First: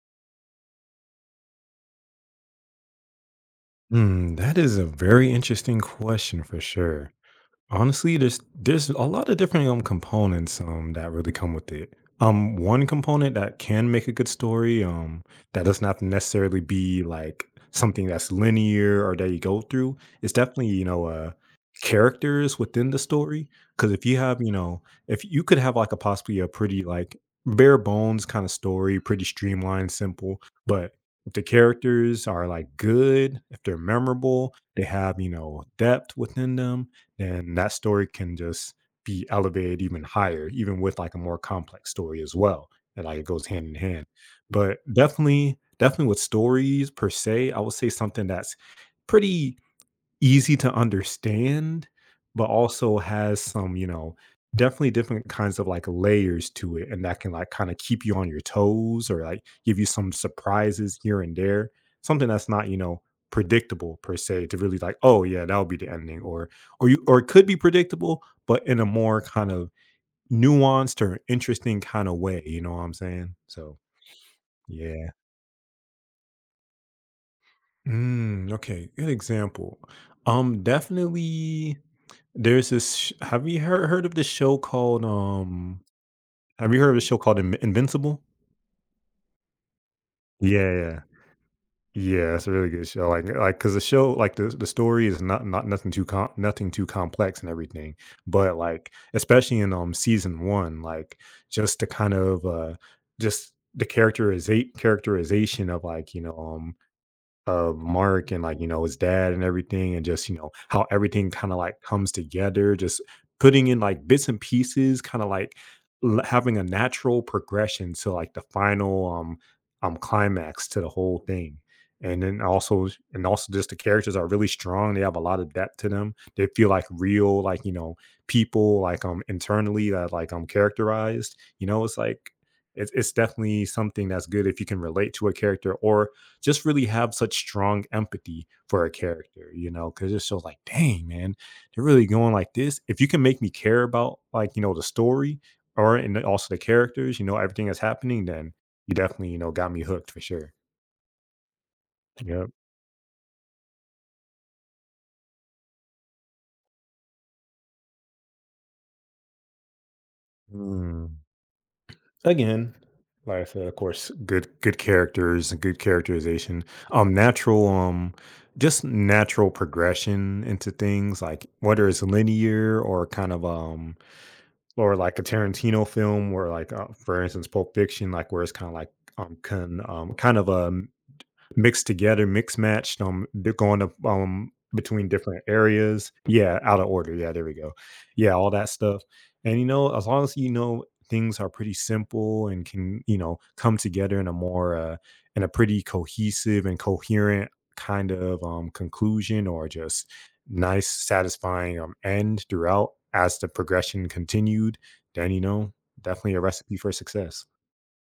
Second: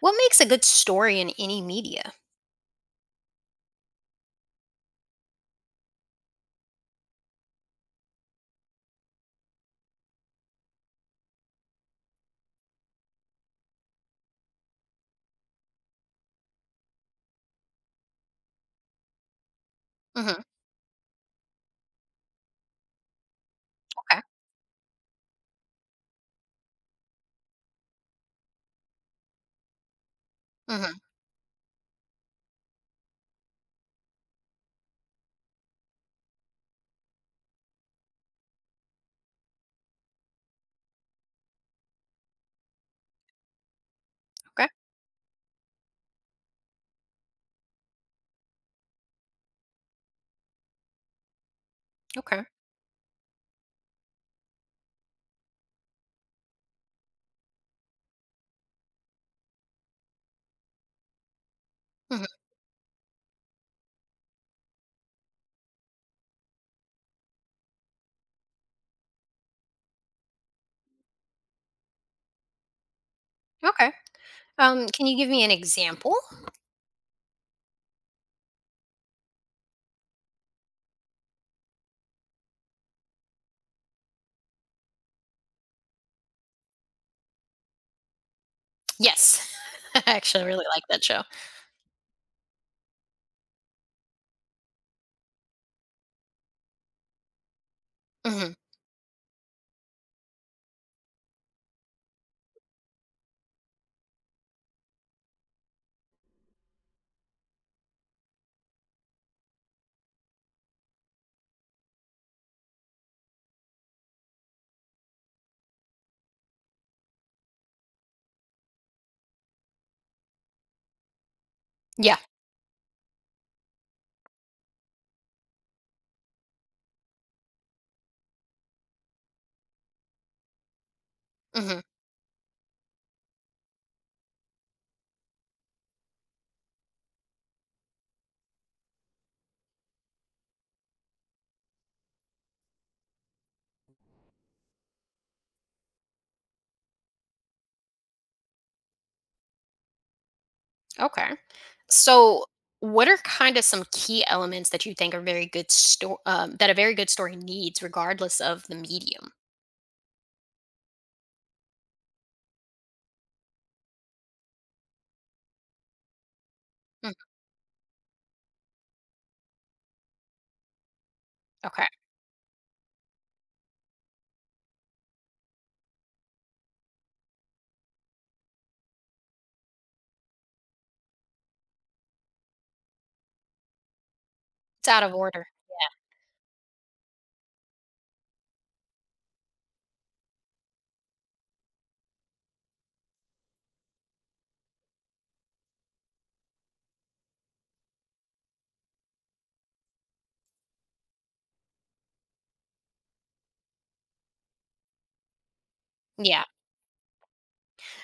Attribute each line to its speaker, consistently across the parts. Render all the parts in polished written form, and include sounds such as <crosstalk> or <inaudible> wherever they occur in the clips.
Speaker 1: What makes a good story in any media?
Speaker 2: Hmm, that is a very interesting question for sure. Honestly, there's a lot of different components that really come with it. One component that can make a good story that doesn't necessarily be like something that's linear or that you go through is
Speaker 1: Mhm,
Speaker 2: definitely characters within the story, because if you
Speaker 1: okay.
Speaker 2: have you know, if you could have like a possibly a pretty like bare bones kind of story, pretty streamlined, simple, but
Speaker 1: Mhm,
Speaker 2: if the characters are like good, if they're memorable, they have you know depth within them, then that story can just be elevated even higher, even with like a more complex story as well. And like it goes hand in hand.
Speaker 1: okay,
Speaker 2: But definitely, definitely with stories per se, I would say something that's pretty easy to understand,
Speaker 1: okay.
Speaker 2: but also has some, you know, definitely different kinds of like layers to it. And that can like kind of keep you on your toes or like give you some surprises here and there.
Speaker 1: Mhm,
Speaker 2: Something that's not, you know, predictable per se to really like, oh yeah, that'll be the ending. Or you or it could be predictable, but in a more kind of nuanced or interesting kind of way. You know what I'm saying? So
Speaker 1: okay. Can
Speaker 2: yeah.
Speaker 1: you give me an example?
Speaker 2: Mm, okay. Good example. Definitely. There's this sh Have you heard of this show called, have you heard of a show called In Invincible?
Speaker 1: Yes. <laughs> I actually
Speaker 2: Yeah.
Speaker 1: really like
Speaker 2: Yeah,
Speaker 1: that show.
Speaker 2: yeah, it's a really good show, cause the show like, the story is nothing too complex and everything,
Speaker 1: Mhm.
Speaker 2: but, like, especially in, season 1, like, just the kind of, just the characterization of, like, you know, of Mark and like, you know, his dad and everything, and just, you know, how everything kind of like comes together, just putting in like bits and pieces, kind of like having a natural progression to like the final climax to the whole thing.
Speaker 1: Yeah.
Speaker 2: And then also, and also just the characters are really strong. They have a lot of depth to them. They feel like real, like, you know, people like internally that like characterized. You
Speaker 1: Mhm.
Speaker 2: know, it's like it's definitely something that's good if you can relate to a character or just really have such strong empathy for a character, you know, because it's so like, dang, man, they're really going like this. If you can make me care about like, you know, the story or, and then also the characters, you know, everything that's happening, then you definitely, you know, got me hooked for sure.
Speaker 1: Okay. So,
Speaker 2: Yep.
Speaker 1: what are kinda some key elements that you think are very good sto that a very good story needs regardless of the medium?
Speaker 2: Mm. Again, like I said, of course, good characters and good characterization.
Speaker 1: Mm,
Speaker 2: Natural, just natural progression into things, like
Speaker 1: okay.
Speaker 2: whether it's linear or kind of or like a Tarantino film where like for instance Pulp Fiction, like where it's kind of like kind of a mixed together, mixed matched, they're going up,
Speaker 1: It's out
Speaker 2: between
Speaker 1: of
Speaker 2: different
Speaker 1: order.
Speaker 2: areas. Yeah, out of order. Yeah, there we go. Yeah, all that stuff. And, you know, as long as you know things are pretty simple and can, you know, come together in a more, in a pretty cohesive and coherent kind of, conclusion or just nice satisfying, end throughout as the progression continued, then, you know,
Speaker 1: Yeah.
Speaker 2: definitely a
Speaker 1: Yeah.
Speaker 2: recipe for success.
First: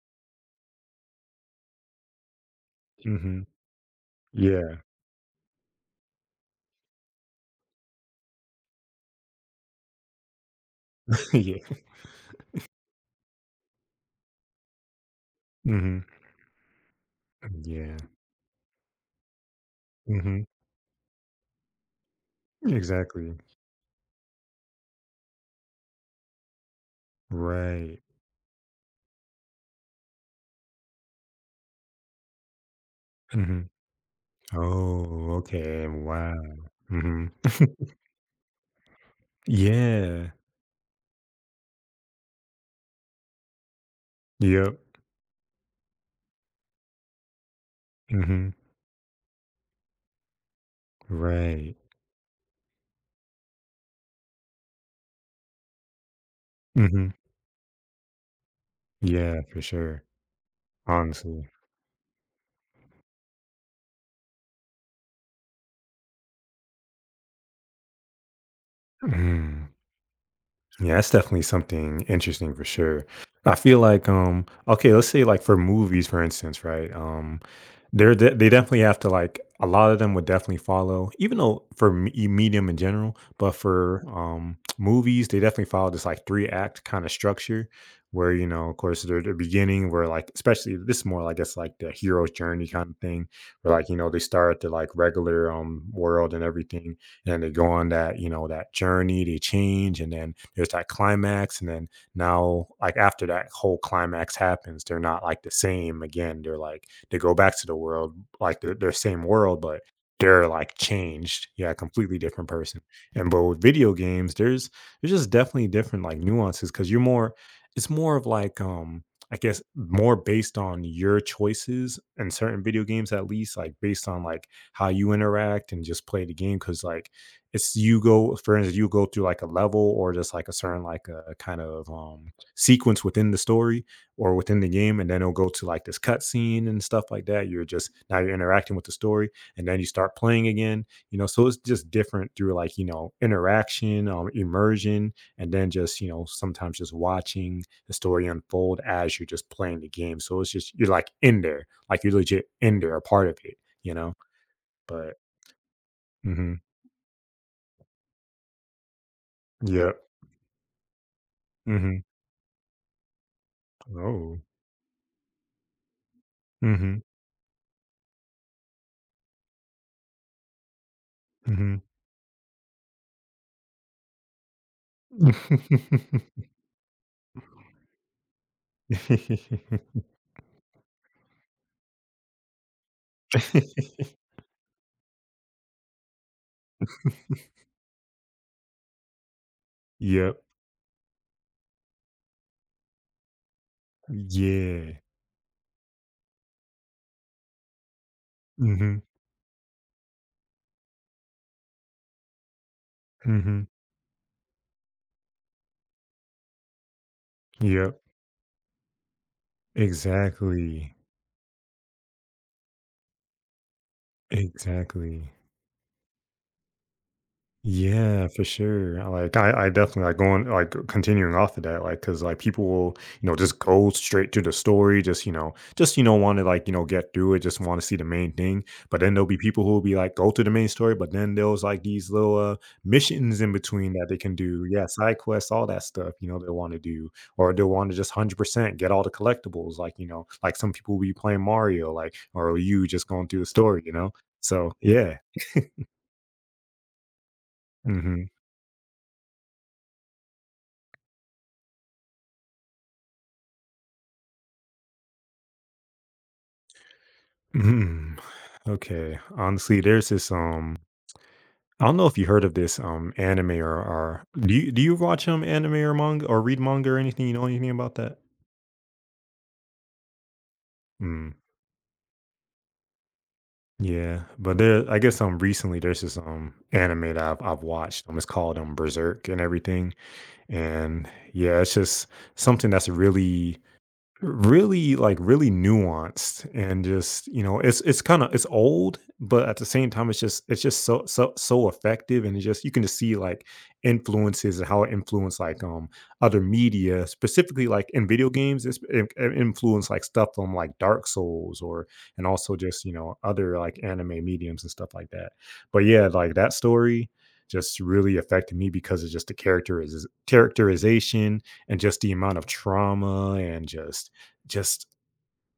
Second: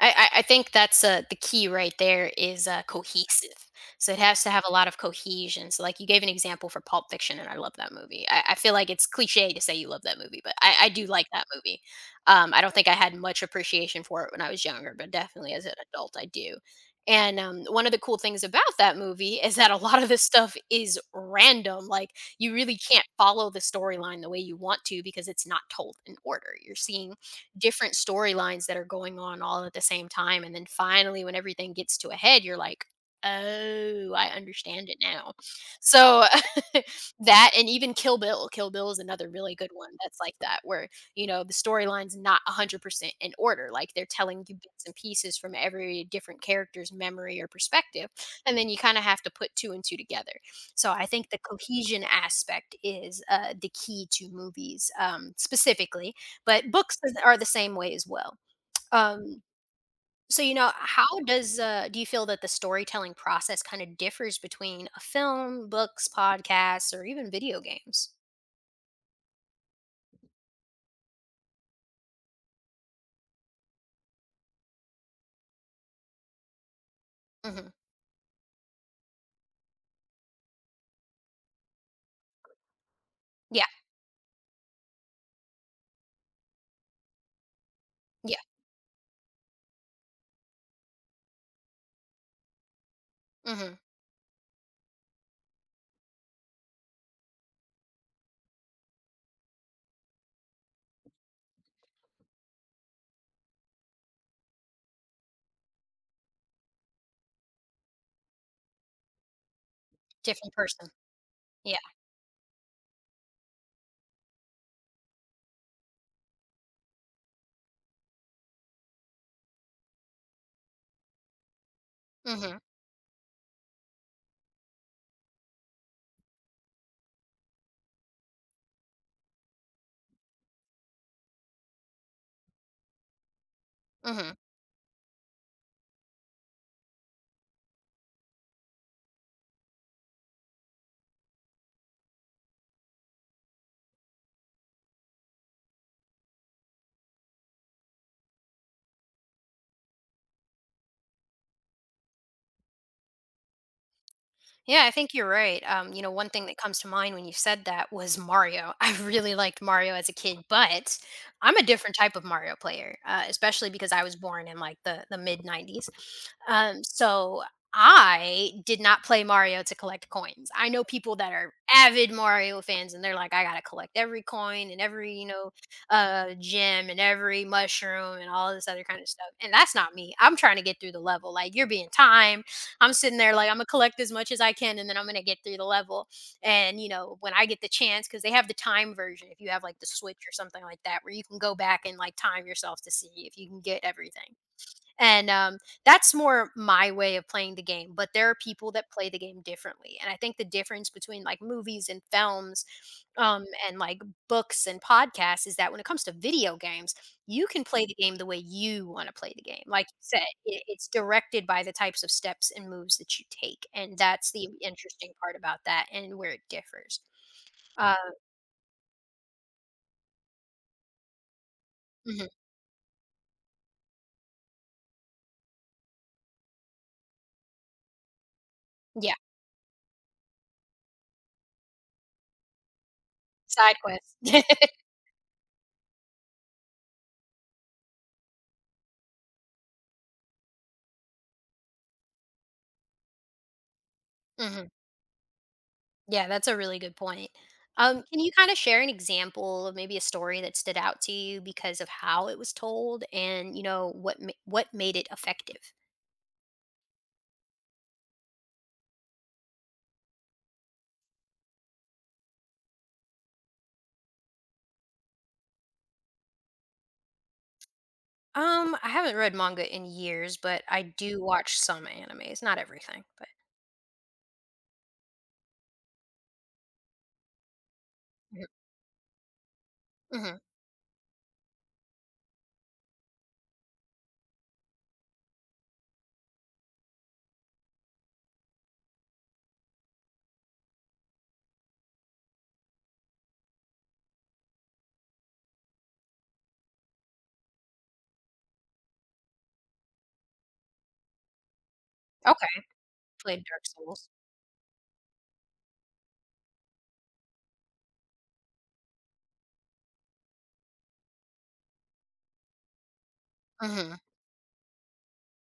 Speaker 1: I, I think that's the key right there is
Speaker 2: Mhm.
Speaker 1: cohesive. So it has to have a
Speaker 2: Yeah.
Speaker 1: lot of cohesion. So like you gave an example for Pulp Fiction, and I love that movie. I feel like it's cliche to say you love that movie, but I do like
Speaker 2: <laughs>
Speaker 1: that
Speaker 2: Yeah.
Speaker 1: movie. I don't think I had much appreciation for it when I was younger, but definitely as an
Speaker 2: Mhm.
Speaker 1: adult, I do. And one of
Speaker 2: Yeah.
Speaker 1: the cool things about that movie is that a lot of the
Speaker 2: Mhm.
Speaker 1: stuff is random. Like you really can't
Speaker 2: Exactly.
Speaker 1: follow the storyline the way you want to because it's not told in order. You're seeing different
Speaker 2: Right.
Speaker 1: storylines that are going on all at the same time. And then finally, when everything gets to a head, you're like,
Speaker 2: Mhm.
Speaker 1: oh, I understand it now.
Speaker 2: Oh, okay.
Speaker 1: So
Speaker 2: Wow.
Speaker 1: <laughs>
Speaker 2: Mhm.
Speaker 1: that, and even Kill Bill, Kill Bill is another really good one that's
Speaker 2: Yeah.
Speaker 1: like that, where, you know, the storyline's not 100% in order. Like they're telling you
Speaker 2: Yep.
Speaker 1: bits and pieces from every different character's memory or perspective.
Speaker 2: Mhm.
Speaker 1: And then you kind of have to put two and two together. So I think the
Speaker 2: Right.
Speaker 1: cohesion aspect is the key to movies specifically, but books
Speaker 2: Mhm.
Speaker 1: is are the same way as well. Um,
Speaker 2: Yeah, for sure.
Speaker 1: so, you know, how
Speaker 2: Honestly.
Speaker 1: does do you feel that the storytelling process kinda differs between a film, books, podcasts, or even video games?
Speaker 2: Mhm. Yeah, that's definitely something interesting for sure. I feel like okay, let's say like for movies for instance, right?
Speaker 1: Mhm.
Speaker 2: They definitely have to like, a lot of them would definitely follow, even though medium in general, but
Speaker 1: Yeah,
Speaker 2: for <tsk> movies, they definitely follow this like three act kind of structure where,
Speaker 1: yeah,
Speaker 2: you know, of course, they're the beginning, where like, especially, this is more like it's like the hero's journey kind of thing,
Speaker 1: mhm.
Speaker 2: where like you know they start at the like regular world and everything, and they go on that you know that journey, they change, and then there's that climax, and then now like after that whole climax happens, they're not like the same again, they're like, they go back to the world, like their same world, but they're
Speaker 1: Different
Speaker 2: like
Speaker 1: person.
Speaker 2: changed, yeah,
Speaker 1: Yeah.
Speaker 2: completely different person. And but with video games, there's just definitely different like nuances because you're more, it's more of like I guess more based on your choices in
Speaker 1: Mhm,
Speaker 2: certain video games, at least, like based on like how you interact and just play the game. Cause like it's, you go, for instance, you go through like a level, or just like a certain, like a kind of sequence within the story or
Speaker 1: mhm.
Speaker 2: within the game, and then it'll go to like this cutscene and stuff like that, you're just, now you're interacting with the story, and then you start playing again, you know, so it's just different through like you know interaction, immersion, and then just you know sometimes just watching the story unfold as you're just playing the game, so it's just you're like in there, like you're legit in there a part of it, you know.
Speaker 1: Yeah, I think
Speaker 2: But
Speaker 1: you're right. You know, one thing
Speaker 2: hmm.
Speaker 1: that comes to mind when you said that was Mario. <laughs> I really liked
Speaker 2: Yeah.
Speaker 1: Mario as a kid, but I'm a different
Speaker 2: Hmm.
Speaker 1: type of Mario player, especially because I was
Speaker 2: Oh.
Speaker 1: born in like the mid '90s. Um,
Speaker 2: Mhm,
Speaker 1: so I did not play Mario to collect coins. I know people that are
Speaker 2: mhm.
Speaker 1: avid Mario fans, and they're like, I gotta collect every coin and every you know
Speaker 2: <laughs>
Speaker 1: gem and every mushroom and all this other kind of stuff. And that's not me. I'm trying to get through the level. Like you're being timed. I'm sitting there like I'm gonna collect as much as I can and then I'm gonna get through the level. And you know, when I get the chance, because they have the time version if you have like the switch or
Speaker 2: Yep.
Speaker 1: something like that, where you can go back and like time yourself to see if you can get everything.
Speaker 2: Yeah.
Speaker 1: And that's more my way of playing the game. But there are people that
Speaker 2: Mhm,
Speaker 1: play the game differently. And I think the difference between like movies and films
Speaker 2: mhm.
Speaker 1: and like books and podcasts is that when it comes to video games, you can play the
Speaker 2: Yep.
Speaker 1: game the way you want to play the game. Like you said, it's
Speaker 2: Exactly.
Speaker 1: directed by the types of steps and moves that you take. And that's the interesting
Speaker 2: Exactly.
Speaker 1: part about that and where it differs. Uh,
Speaker 2: Yeah, for sure. Like I definitely like going like, continuing off of that, like because
Speaker 1: mhm.
Speaker 2: like people will, you know, just go straight to the story, just you know, want to like you know get through it, just want to see the main thing. But
Speaker 1: Yeah.
Speaker 2: then there'll be people who will be like, go to the main story, but then there's like these little missions in
Speaker 1: Side
Speaker 2: between that
Speaker 1: quest.
Speaker 2: they
Speaker 1: <laughs>
Speaker 2: can do. Yeah, side quests, all that stuff. You know, they want to do, or they want to just 100% get all the collectibles. Like you know, like some people will be playing Mario, like, or you just going through the story. You know,
Speaker 1: Hmm.
Speaker 2: so yeah.
Speaker 1: Yeah, that's a really good point. Can
Speaker 2: Hmm.
Speaker 1: you kind of share an example of maybe a story that stood out to you because of how it was told, and you know what what made it effective?
Speaker 2: Hmm. Okay, honestly, there's this I don't know if you heard of this anime or do you watch anime or manga, or read manga or anything? You know anything about that?
Speaker 1: I haven't read manga in years, but I do
Speaker 2: Mm,
Speaker 1: watch some animes. Not everything, but
Speaker 2: yeah, but there, I guess recently there's this anime that I've watched. It's
Speaker 1: mhm.
Speaker 2: called Berserk and everything,
Speaker 1: Mhm,
Speaker 2: and yeah, it's just something that's really really like really nuanced, and just you know it's, it's old, but at the same time it's just, it's just so effective, and it's just you can just see like influences and how it influenced like other media, specifically like in video games, it influenced like stuff from like Dark Souls, or and
Speaker 1: okay.
Speaker 2: also just you know
Speaker 1: Played
Speaker 2: other
Speaker 1: Dark
Speaker 2: like
Speaker 1: Souls.
Speaker 2: anime mediums and stuff like that. But yeah, like that story just really affected me because of just the characterization, and just the amount of trauma, and
Speaker 1: Hmm.
Speaker 2: just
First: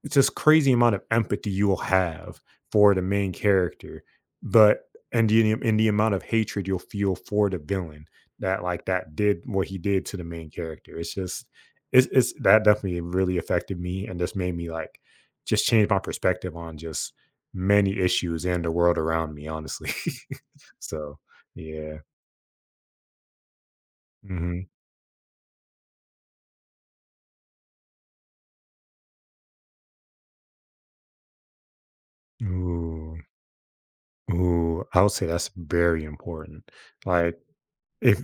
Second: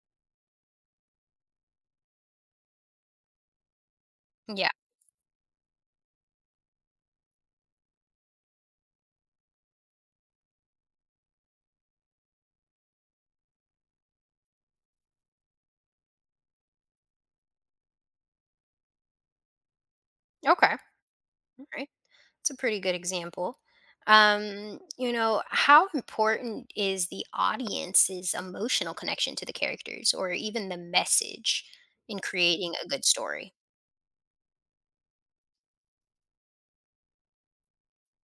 Speaker 2: it's this crazy amount of empathy you'll have for the main character,
Speaker 1: Yeah.
Speaker 2: but, and the, and the amount of hatred you'll feel for the villain that, like that did what he did to the main character. It's just, it's, that definitely really affected me and just made me like just change my perspective on just many issues and the world around me, honestly.
Speaker 1: Okay.
Speaker 2: <laughs> So
Speaker 1: All right.
Speaker 2: yeah.
Speaker 1: It's a pretty good example.
Speaker 2: Hmm.
Speaker 1: You know, how important is the audience's emotional connection to the characters or even the message in creating a good
Speaker 2: Ooh.
Speaker 1: story?
Speaker 2: Ooh. I would say that's very important. Like, If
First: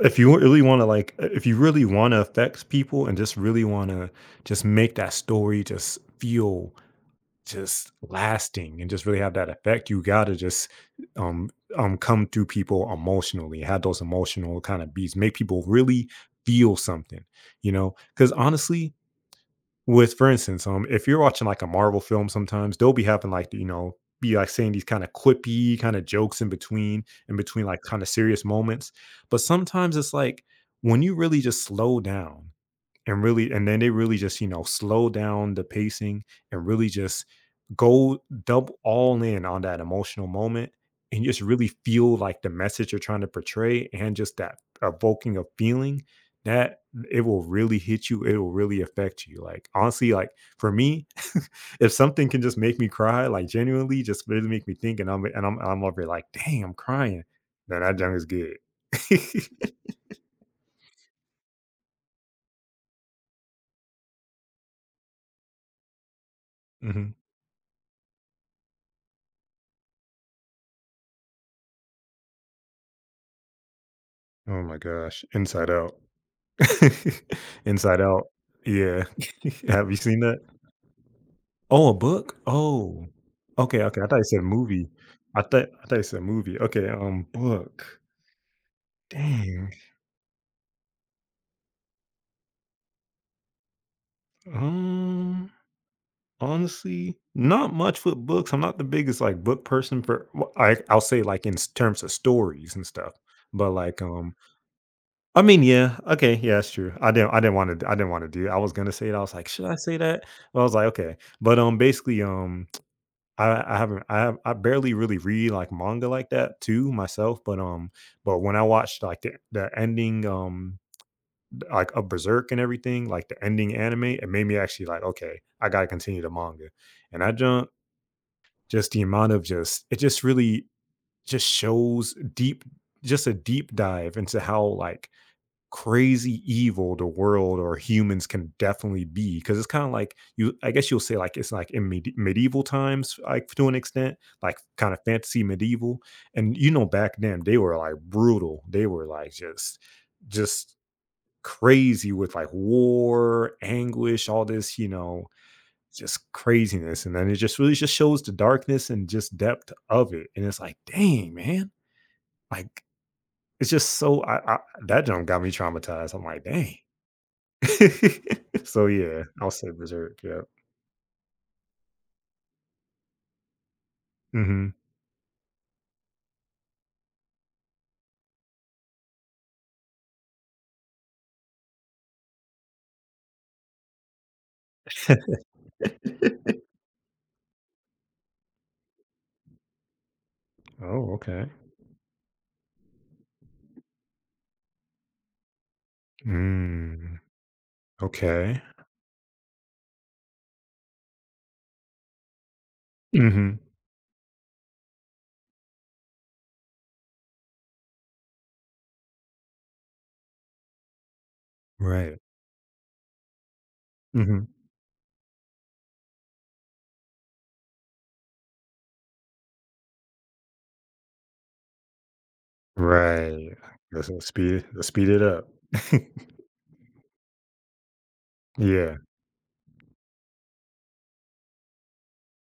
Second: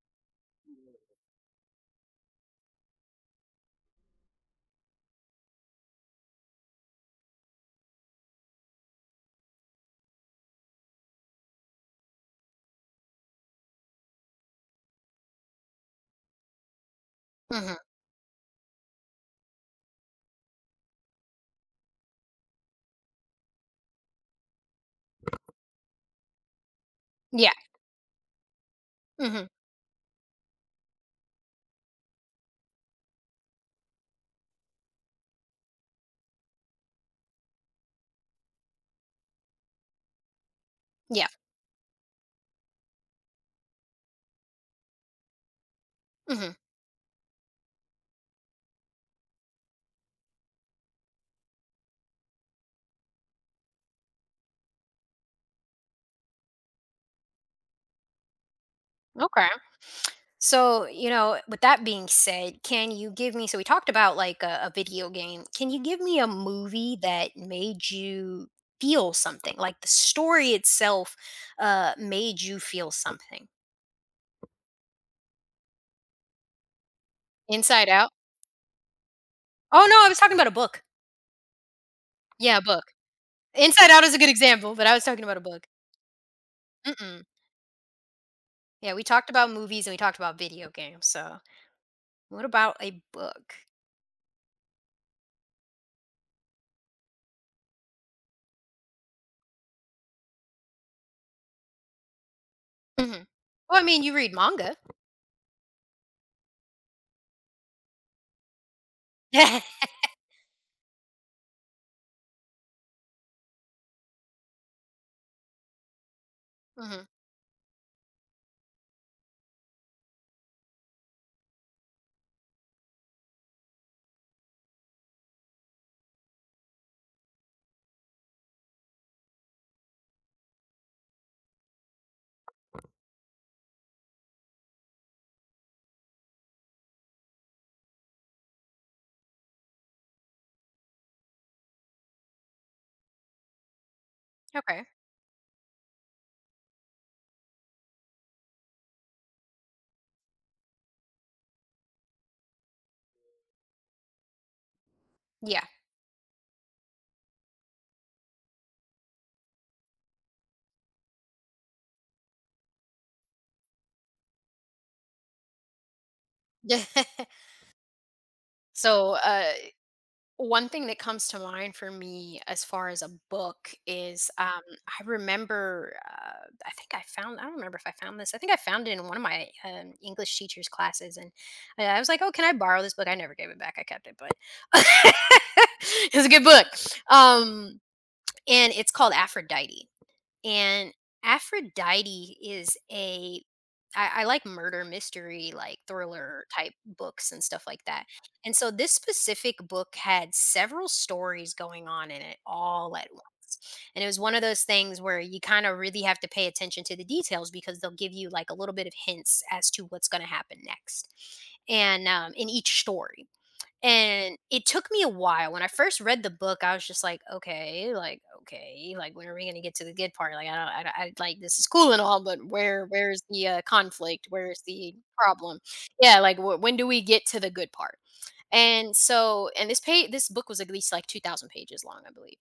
Speaker 2: if you really wanna, like, if you really wanna affect people and just really wanna just make that story just feel just lasting and just really have that effect, you gotta just, um come through people emotionally, have those emotional kinda beats, make people really feel something, you
Speaker 1: Hmm.
Speaker 2: know? Because honestly, with, for instance, if you're watching like a Marvel film, sometimes they'll be having like you know, be like saying these kind of quippy kind of jokes in
Speaker 1: Yeah.
Speaker 2: between like kind of serious moments. But
Speaker 1: Hmm.
Speaker 2: sometimes it's like when you really just slow down and really, and then they really just you know slow down the pacing and really just go double all in on that emotional moment, and
Speaker 1: Yeah.
Speaker 2: just really feel like the message you're trying to portray, and just that evoking of feeling,
Speaker 1: Hmm.
Speaker 2: that it will really hit you, it will really affect you. Like honestly like for me, <laughs> if something can just make me cry, like genuinely just really make me think, and I'm over like dang, I'm crying, then that junk is good.
Speaker 1: Okay.
Speaker 2: <laughs>
Speaker 1: So, you know, with that being said, can you give me, so we talked about like a video game. Can you give me a movie
Speaker 2: Mhm.
Speaker 1: that made you feel something? Like the story itself made you feel something?
Speaker 2: Oh my gosh, Inside Out. <laughs>
Speaker 1: Inside
Speaker 2: Inside
Speaker 1: Out?
Speaker 2: Out, yeah. <laughs>
Speaker 1: Oh,
Speaker 2: Have you
Speaker 1: no, I was
Speaker 2: seen
Speaker 1: talking
Speaker 2: that?
Speaker 1: about a book.
Speaker 2: Oh, a book?
Speaker 1: Yeah, a book.
Speaker 2: Oh. Okay,
Speaker 1: Inside
Speaker 2: okay,
Speaker 1: Out
Speaker 2: I
Speaker 1: is a
Speaker 2: thought you
Speaker 1: good
Speaker 2: said
Speaker 1: example, but
Speaker 2: movie.
Speaker 1: I was talking about a
Speaker 2: I
Speaker 1: book.
Speaker 2: thought I thought you said movie. Okay,
Speaker 1: Mm-mm.
Speaker 2: book.
Speaker 1: Yeah, we talked about
Speaker 2: Dang.
Speaker 1: movies and we talked about video games, so what about a book?
Speaker 2: Um, honestly, not much with books. I'm not the biggest, like, book person for I'll say, like, in s terms of stories and stuff,
Speaker 1: Mhm.
Speaker 2: but,
Speaker 1: Well, I
Speaker 2: like,
Speaker 1: mean, you read
Speaker 2: um,
Speaker 1: manga.
Speaker 2: I mean, yeah. Okay, yeah, that's true. I didn't wanna, I didn't wanna do, I was gonna say it, I was like, "Should I
Speaker 1: <laughs>
Speaker 2: say that?" But I was like, "Okay." But, basically, I haven't I have I barely really read, like, manga like that too
Speaker 1: Mhm.
Speaker 2: myself, but, um, but when I watched, like, the ending, like, of Berserk and everything, like, the ending anime, it made me actually like, "Okay, I gotta continue the manga." And I jump, just the amount of, just it just really just shows deep, just a deep dive into how, like, crazy evil the world or humans can definitely be, because it's kind of like, you, I guess you'll say like, it's like in medieval times like, to an extent like,
Speaker 1: Okay.
Speaker 2: kind of fantasy medieval. And you know back then they were like brutal, they were like just crazy with like war, anguish, all this you know,
Speaker 1: Yeah.
Speaker 2: just craziness, and then it just really just shows the darkness and just depth of it, and it's like dang man, like, it's just so, I, that jump got me traumatized, I'm like dang.
Speaker 1: <laughs>
Speaker 2: <laughs> So
Speaker 1: So,
Speaker 2: yeah, I'll
Speaker 1: uh,
Speaker 2: say Berserk. Yeah.
Speaker 1: one thing that comes to mind for me as far as a book is
Speaker 2: Mhm.
Speaker 1: I remember, I think I found, I don't remember if I found this. I think I found it in one of my English teacher's classes. And I was like, oh, can I borrow this book? I never gave it back. I kept it, but <laughs> it's a good
Speaker 2: <laughs>
Speaker 1: book. Um, and it's called Aphrodite, and
Speaker 2: Oh, okay.
Speaker 1: Aphrodite is a I like murder mystery, like thriller type
Speaker 2: Mm,
Speaker 1: books and stuff like that. And
Speaker 2: okay.
Speaker 1: so this specific book had several stories going on in it all at
Speaker 2: Mhm.
Speaker 1: once. And it was one of those things where you kind of really have to pay attention to the details because they'll give you like a little bit of hints as to what's going to happen next. And
Speaker 2: Right.
Speaker 1: in each story. And
Speaker 2: Mhm.
Speaker 1: it took me a while. When I first read the book, I was just like, okay, like, okay, like, when are we going to get to the good part? Like, I don't, don't- I Like, this is cool and all, but where, where's the
Speaker 2: Right. That's gonna
Speaker 1: conflict?
Speaker 2: speed
Speaker 1: Where's
Speaker 2: it, let's
Speaker 1: the
Speaker 2: speed it up.
Speaker 1: problem?
Speaker 2: <laughs>
Speaker 1: Yeah, like, when do we get to the good part? And
Speaker 2: Yeah.
Speaker 1: so, and this page, this book was at least like 2,000 pages long, I believe.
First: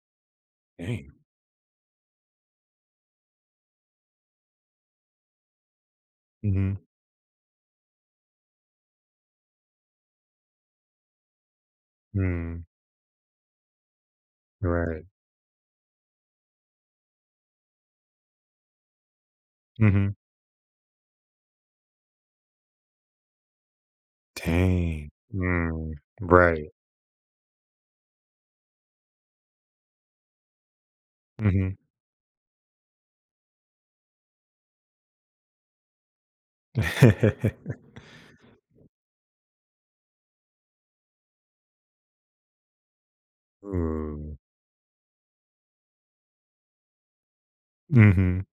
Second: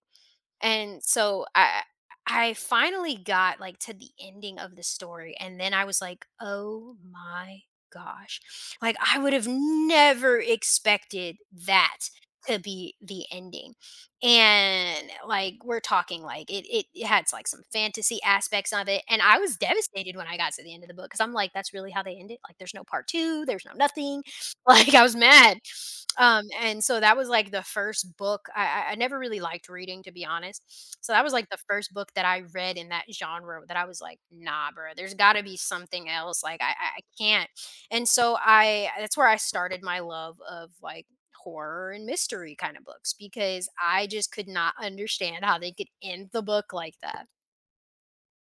Speaker 1: And
Speaker 2: Dang.
Speaker 1: so I finally got like to the ending of the story and then I was like,
Speaker 2: Mhm.
Speaker 1: "Oh my gosh." Like I would have never expected that to
Speaker 2: Mm.
Speaker 1: be the ending.
Speaker 2: Right.
Speaker 1: And like we're talking like it had like some fantasy aspects of it and I was
Speaker 2: Mhm.
Speaker 1: devastated when I got to the end of the book cuz I'm like that's really how they end it? Like there's no part 2, there's no nothing. <laughs> Like I
Speaker 2: Dang.
Speaker 1: was mad.
Speaker 2: Mm. Right.
Speaker 1: And so that was like the first book I never really liked reading, to be honest. So that was like the
Speaker 2: Mhm.
Speaker 1: first book that I read in that genre that I was like, nah, bro, there's got to be something else. Like I can't.
Speaker 2: <laughs>
Speaker 1: And so I that's where I started my love of like horror and mystery kind of books because I just
Speaker 2: Ooh.
Speaker 1: could not understand how they could end the book like that.
Speaker 2: Mhm.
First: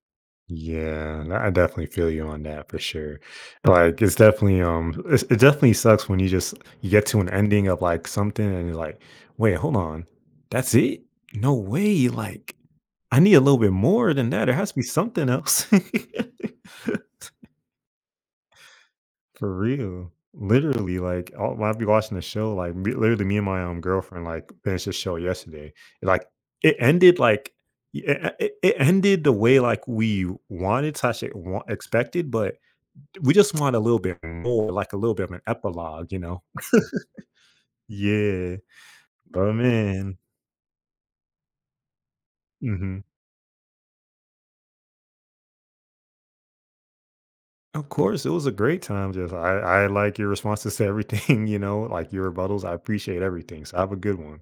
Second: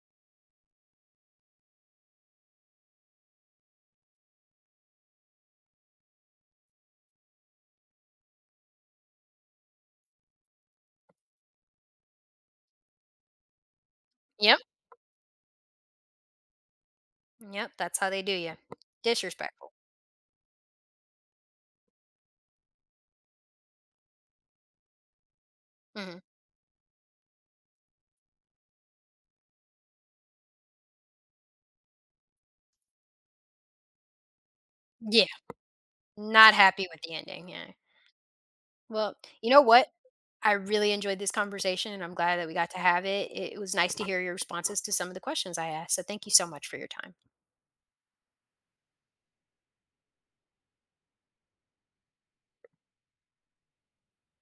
Speaker 2: Yeah, and I definitely feel you on that for sure. Like it's definitely it definitely sucks when you just, you get to an ending of like something and you're like, "Wait, hold on. That's it? No way. Like I need a little bit more than that. There
Speaker 1: Yep,
Speaker 2: has to be something else." <laughs>
Speaker 1: yep, that's how they do you.
Speaker 2: For
Speaker 1: Disrespectful.
Speaker 2: real. Literally, like I'll, when I be watching the show, like me, literally, me and my girlfriend like finished the show yesterday.
Speaker 1: Hmm.
Speaker 2: Like it ended like, it ended the way like we wanted, slash it expected, but we just want a little bit more, like a little bit
Speaker 1: Yeah,
Speaker 2: of an epilogue, you know?
Speaker 1: not happy with the ending. Yeah.
Speaker 2: Yeah,
Speaker 1: Well, you
Speaker 2: but
Speaker 1: know what?
Speaker 2: man,
Speaker 1: I really enjoyed this conversation and I'm glad that we got to
Speaker 2: hmm,
Speaker 1: have it. It was nice to hear your responses to some of the questions I asked. So thank you so much for your time.
Speaker 2: of course, it was a great time. Just I like your responses to everything, <laughs> you know, like your rebuttals. I appreciate everything. So have a good one.